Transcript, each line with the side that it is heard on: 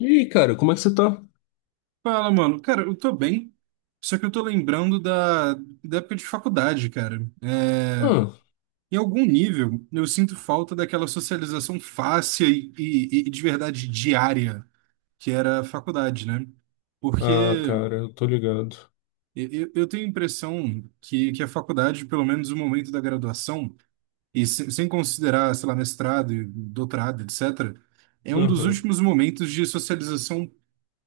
left: E aí, cara, como é que você tá?
right: Fala, mano. Cara, eu tô bem, só que eu tô lembrando da época de faculdade, cara.
left: Ah,
right: Em algum nível, eu sinto falta daquela socialização fácil e de verdade diária que era a faculdade, né? Porque
left: Cara, eu tô ligado.
right: eu tenho a impressão que a faculdade, pelo menos o momento da graduação, sem considerar, sei lá, mestrado, e doutorado, etc., é um dos
left: Aham.
right: últimos momentos de socialização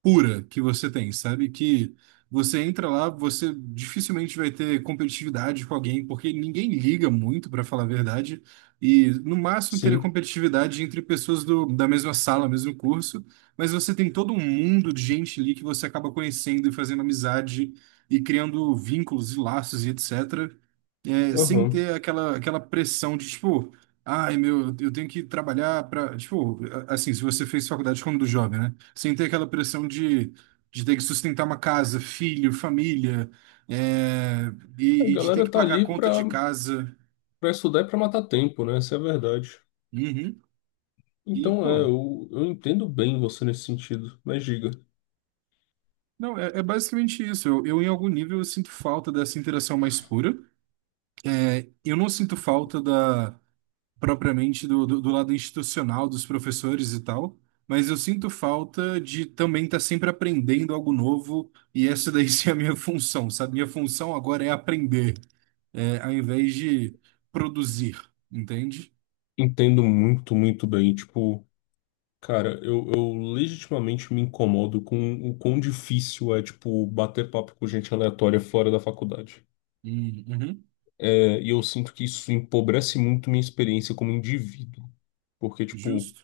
right: pura que você tem, sabe? Que você entra lá, você dificilmente vai ter competitividade com alguém, porque ninguém liga muito, para falar a verdade, e no máximo teria
left: Sim,
right: competitividade entre pessoas da mesma sala, mesmo curso, mas você tem todo um mundo de gente ali que você acaba conhecendo e fazendo amizade e criando vínculos e laços e etc sem
left: aham.
right: ter aquela pressão de, tipo, ai, meu, eu tenho que trabalhar para, tipo, assim, se você fez faculdade quando jovem, né? Sem ter aquela pressão de ter que sustentar uma casa, filho, família, é,
left: A
right: e de ter que
left: galera tá
right: pagar a
left: ali
right: conta de
left: pra,
right: casa.
left: pra estudar e pra matar tempo, né? Essa é a verdade.
right: Uhum. E,
left: Então,
right: pô,
left: eu entendo bem você nesse sentido, mas diga.
right: não, é, é basicamente isso. Em algum nível, eu sinto falta dessa interação mais pura. É, eu não sinto falta da propriamente do lado institucional dos professores e tal, mas eu sinto falta de também estar sempre aprendendo algo novo e essa daí sim é a minha função, sabe? Minha função agora é aprender, é, ao invés de produzir, entende?
left: Entendo muito, muito bem. Tipo, cara, eu legitimamente me incomodo com o quão difícil é, tipo, bater papo com gente aleatória fora da faculdade.
right: Uhum,
left: É, e eu sinto que isso empobrece muito minha experiência como indivíduo. Porque, tipo,
right: justo,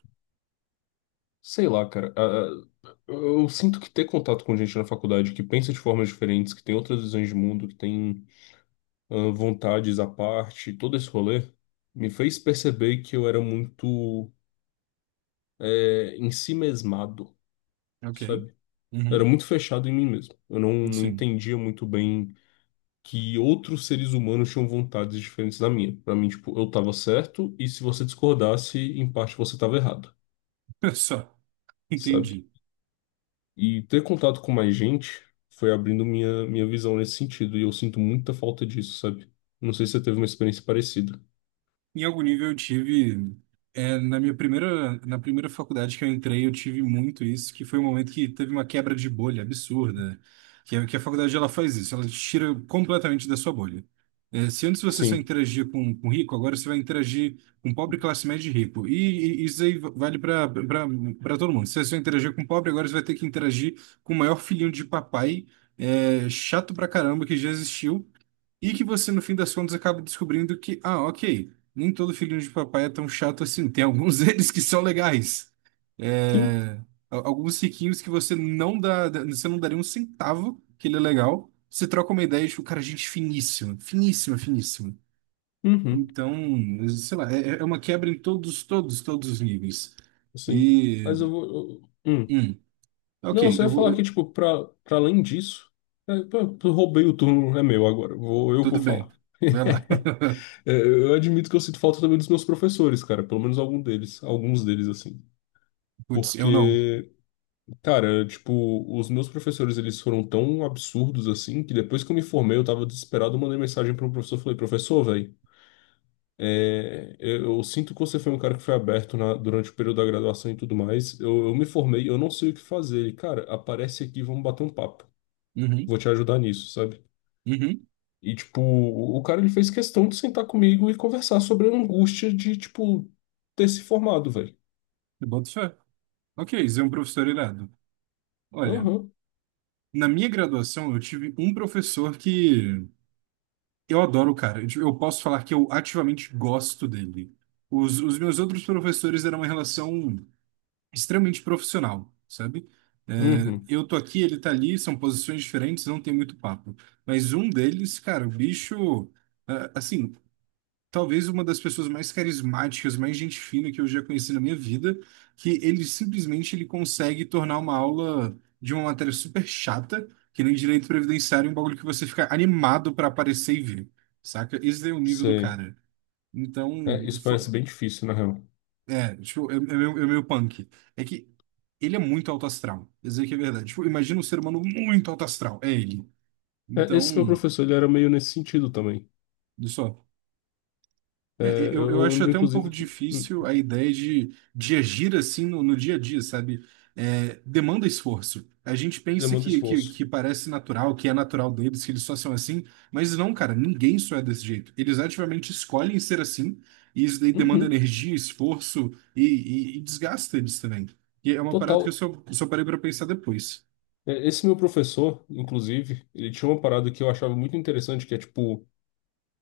left: sei lá, cara. Ah, eu sinto que ter contato com gente na faculdade que pensa de formas diferentes, que tem outras visões de mundo, que tem ah, vontades à parte, todo esse rolê, me fez perceber que eu era muito em si mesmado,
right: ok.
left: sabe? Eu era
right: Uhum,
left: muito fechado em mim mesmo. Eu não
right: sim,
left: entendia muito bem que outros seres humanos tinham vontades diferentes da minha. Pra mim, tipo, eu tava certo e se você discordasse, em parte você tava errado,
right: só,
left: sabe?
right: entendi.
left: E ter contato com mais gente foi abrindo minha, minha visão nesse sentido, e eu sinto muita falta disso, sabe? Não sei se você teve uma experiência parecida.
right: Em algum nível eu tive, é, na minha primeira, na primeira faculdade que eu entrei, eu tive muito isso, que foi um momento que teve uma quebra de bolha absurda, que, que a faculdade ela faz isso, ela te tira completamente da sua bolha. É, se antes você só
left: Sim.
right: interagia com rico, agora você vai interagir com pobre, classe média e rico. E isso aí vale para todo mundo. Se você só interagia com pobre, agora você vai ter que interagir com o maior filhinho de papai, é, chato pra caramba que já existiu. E que você, no fim das contas, acaba descobrindo que, ah, ok, nem todo filhinho de papai é tão chato assim. Tem alguns deles que são legais.
left: Sim.
right: É, alguns riquinhos que você não você não daria um centavo que ele é legal. Você troca uma ideia, tipo, cara, gente finíssima, finíssima, finíssima.
left: Uhum.
right: Então, sei lá, é, é uma quebra em todos, todos, todos os níveis.
left: Sim.
right: E,
left: Mas eu vou.
right: hum, ok,
left: Não, você ia
right: eu vou,
left: falar que, tipo, pra, pra além disso. É, pô, eu roubei o turno, é meu agora. Eu vou
right: tudo bem,
left: falar.
right: vai lá.
left: É, eu admito que eu sinto falta também dos meus professores, cara. Pelo menos algum deles. Alguns deles, assim.
right: Putz, eu não.
left: Porque. Cara, tipo, os meus professores, eles foram tão absurdos assim, que depois que eu me formei, eu tava desesperado, eu mandei mensagem para um professor, falei, professor, velho, eu sinto que você foi um cara que foi aberto na- durante o período da graduação e tudo mais, eu me formei, eu não sei o que fazer, ele, cara, aparece aqui, vamos bater um papo,
right: Uhum,
left: vou te ajudar nisso, sabe?
right: uhum,
left: E, tipo, o cara, ele fez questão de sentar comigo e conversar sobre a angústia de, tipo, ter se formado, velho.
right: eu boto fé. Ok, isso é um professor irado. Olha,
left: Aham.
right: na minha graduação eu tive um professor que eu adoro o cara. Eu tipo, eu posso falar que eu ativamente gosto dele. Os meus outros professores eram uma relação extremamente profissional, sabe? É,
left: Uhum.
right: eu tô aqui, ele tá ali, são posições diferentes, não tem muito papo. Mas um deles, cara, o bicho, é, assim, talvez uma das pessoas mais carismáticas, mais gente fina que eu já conheci na minha vida, que ele simplesmente ele consegue tornar uma aula de uma matéria super chata, que nem direito previdenciário, um bagulho que você fica animado pra aparecer e ver saca? Esse é o nível do
left: Sei.
right: cara.
left: É,
right: Então,
left: isso parece bem difícil, na real.
right: é, tipo, é meio punk. É que ele é muito alto astral, isso aí que é verdade. Tipo, imagina um ser humano muito alto astral, é ele.
left: É, esse meu
right: Então,
left: professor, ele era meio nesse sentido também.
right: olha só. É,
left: É,
right: eu
left: eu
right: acho
left: lembro,
right: até um pouco
left: inclusive, que
right: difícil a ideia de agir assim no, no dia a dia, sabe? É, demanda esforço. A gente pensa
left: demanda
right: que, que,
left: esforço.
right: que parece natural, que é natural deles, que eles só são assim, mas não, cara, ninguém só é desse jeito. Eles ativamente escolhem ser assim, e isso daí demanda
left: Uhum.
right: energia, esforço e desgasta eles também. E é uma parada que eu
left: Total.
right: só parei pra pensar depois.
left: É, esse meu professor, inclusive, ele tinha uma parada que eu achava muito interessante, que é tipo,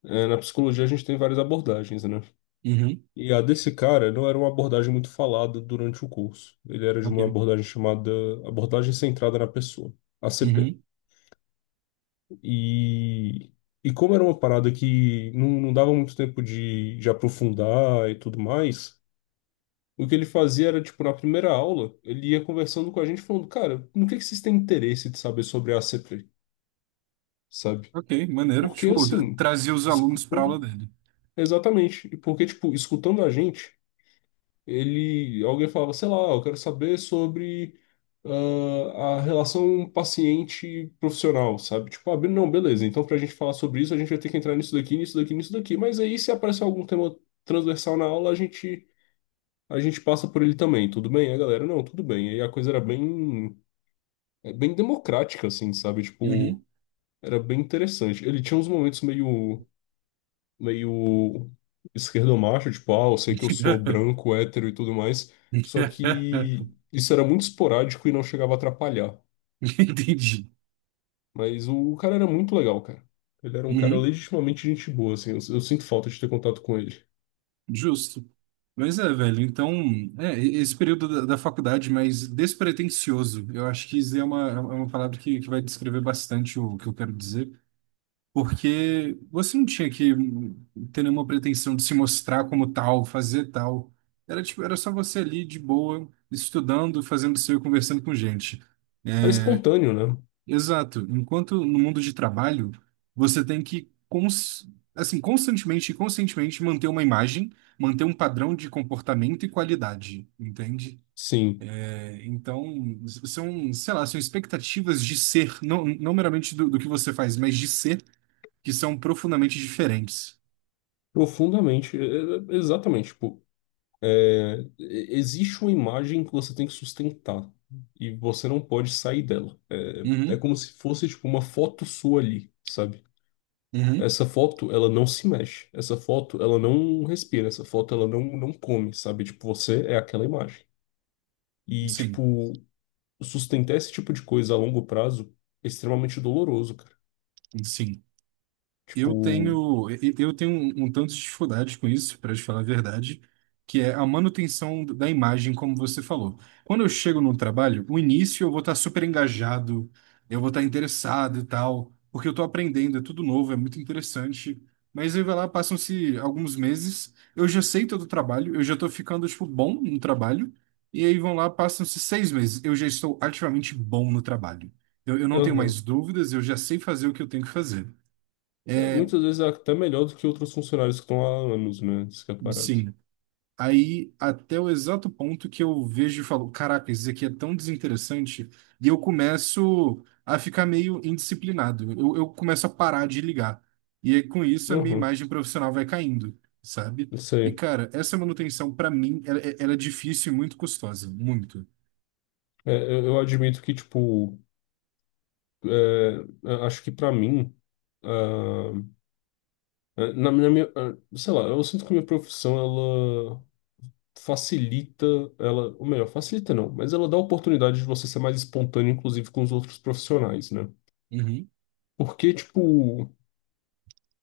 left: é, na psicologia a gente tem várias abordagens, né?
right: Uhum,
left: E a desse cara não era uma abordagem muito falada durante o curso. Ele era de uma
right: ok.
left: abordagem chamada abordagem centrada na pessoa, ACP.
right: Uhum,
left: E, e como era uma parada que não dava muito tempo de aprofundar e tudo mais. O que ele fazia era, tipo, na primeira aula, ele ia conversando com a gente, falando, cara, no que vocês têm interesse de saber sobre a ACP, sabe?
right: ok, maneiro.
left: Porque,
right: Tipo,
left: assim,
right: trazer os alunos pra aula
left: escutando...
right: dele.
left: Exatamente. E porque, tipo, escutando a gente, ele... Alguém falava, sei lá, eu quero saber sobre ah, a relação paciente-profissional, sabe? Tipo, abrindo, não, beleza, então pra gente falar sobre isso, a gente vai ter que entrar nisso daqui, nisso daqui, nisso daqui. Mas aí, se aparecer algum tema transversal na aula, a gente passa por ele também, tudo bem? A galera, não, tudo bem. Aí a coisa era bem, é, bem democrática, assim, sabe? Tipo,
right: Uhum.
left: era bem interessante. Ele tinha uns momentos meio, meio esquerdomacho, tipo, ah, eu sei que eu sou branco, hétero e tudo mais, só que isso era muito esporádico e não chegava a atrapalhar.
right: Entendi.
left: Mas o cara era muito legal, cara. Ele era um cara
right: Uhum.
left: legitimamente gente boa, assim, eu sinto falta de ter contato com ele.
right: Justo. Mas é, velho, então, é, esse período da faculdade mais despretensioso, eu acho que isso é uma palavra que vai descrever bastante o que eu quero dizer, porque você não tinha que ter nenhuma pretensão de se mostrar como tal, fazer tal. Era tipo, era só você ali de boa, estudando, fazendo seu e conversando com gente.
left: Era espontâneo, né?
right: Exato. Enquanto no mundo de trabalho, você tem que assim, constantemente e conscientemente manter uma imagem, manter um padrão de comportamento e qualidade, entende?
left: Sim,
right: É, então, são, sei lá, são expectativas de ser, não, não meramente do que você faz, mas de ser, que são profundamente diferentes.
left: profundamente, exatamente, tipo, é, existe uma imagem que você tem que sustentar e você não pode sair dela. É, é
right: Uhum,
left: como se fosse tipo uma foto sua ali, sabe?
right: uhum.
left: Essa foto, ela não se mexe. Essa foto, ela não respira. Essa foto, ela não come, sabe? Tipo, você é aquela imagem. E,
right: Sim,
left: tipo, sustentar esse tipo de coisa a longo prazo é extremamente doloroso, cara.
right: sim.
left: Tipo,
right: Eu tenho, eu tenho um tanto de dificuldade com isso, para te falar a verdade, que é a manutenção da imagem, como você falou. Quando eu chego no trabalho, o início eu vou estar super engajado, eu vou estar interessado e tal, porque eu estou aprendendo, é tudo novo, é muito interessante. Mas aí vai lá, passam-se alguns meses, eu já sei todo o trabalho, eu já estou ficando, tipo, bom no trabalho, e aí vão lá, passam-se 6 meses, eu já estou ativamente bom no trabalho. Eu não tenho
left: aham.
right: mais dúvidas, eu já sei fazer o que eu tenho que fazer.
left: É, muitas vezes é até melhor do que outros funcionários que estão há anos, né? Isso que é parado.
right: Sim. Aí, até o exato ponto que eu vejo e falo, caraca, isso aqui é tão desinteressante, e eu começo a ficar meio indisciplinado. Eu começo a parar de ligar. E aí, com isso, a minha
left: Aham,
right: imagem profissional vai caindo, sabe?
left: isso
right: E,
left: aí.
right: cara, essa manutenção, pra mim, ela é difícil e muito custosa. Muito.
left: É, eu admito que, tipo, é, a- acho que pra mim, ah, é, na, na minha, ah, sei lá, eu sinto que a minha profissão, ela facilita, ela, ou melhor, facilita não, mas ela dá a oportunidade de você ser mais espontâneo, inclusive com os outros profissionais, né?
right: Uhum.
left: Porque, tipo,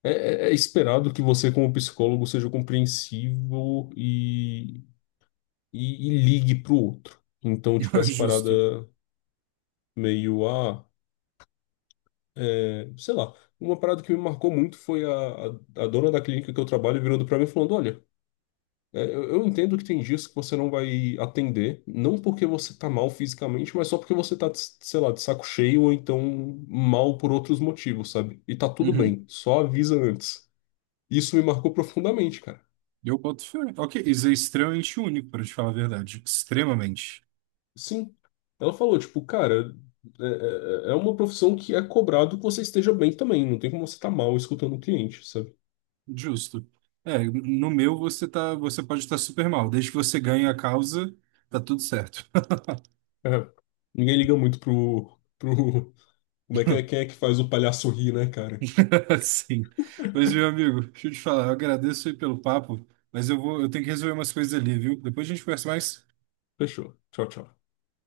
left: é, é esperado que você, como psicólogo, seja compreensivo e, e ligue pro outro. Então, tipo, essa parada
right: Justo.
left: meio, ah. É, sei lá, uma parada que me marcou muito foi a, a dona da clínica que eu trabalho virando pra mim e falando: olha, é, eu entendo que tem dias que você não vai atender, não porque você tá mal fisicamente, mas só porque você tá, de- sei lá, de saco cheio ou então mal por outros motivos, sabe? E tá tudo
right: Uhum.
left: bem, só avisa antes. Isso me marcou profundamente, cara.
right: Eu boto fé. Ok, isso é extremamente único, para te falar a verdade. Extremamente.
left: Sim, ela falou: tipo, cara, é, é uma profissão que é cobrado que você esteja bem também, não tem como você tá mal escutando o cliente, sabe?
right: Justo. É, no meu você tá, você pode estar super mal. Desde que você ganhe a causa, tá tudo certo.
left: É, ninguém liga muito pro, pro. Como é que é? Quem é que faz o palhaço rir, né, cara?
right: Sim. Mas, meu amigo, deixa eu te falar, eu agradeço aí pelo papo, mas eu vou, eu tenho que resolver umas coisas ali, viu? Depois a gente conversa mais.
left: Fechou. Tchau, tchau.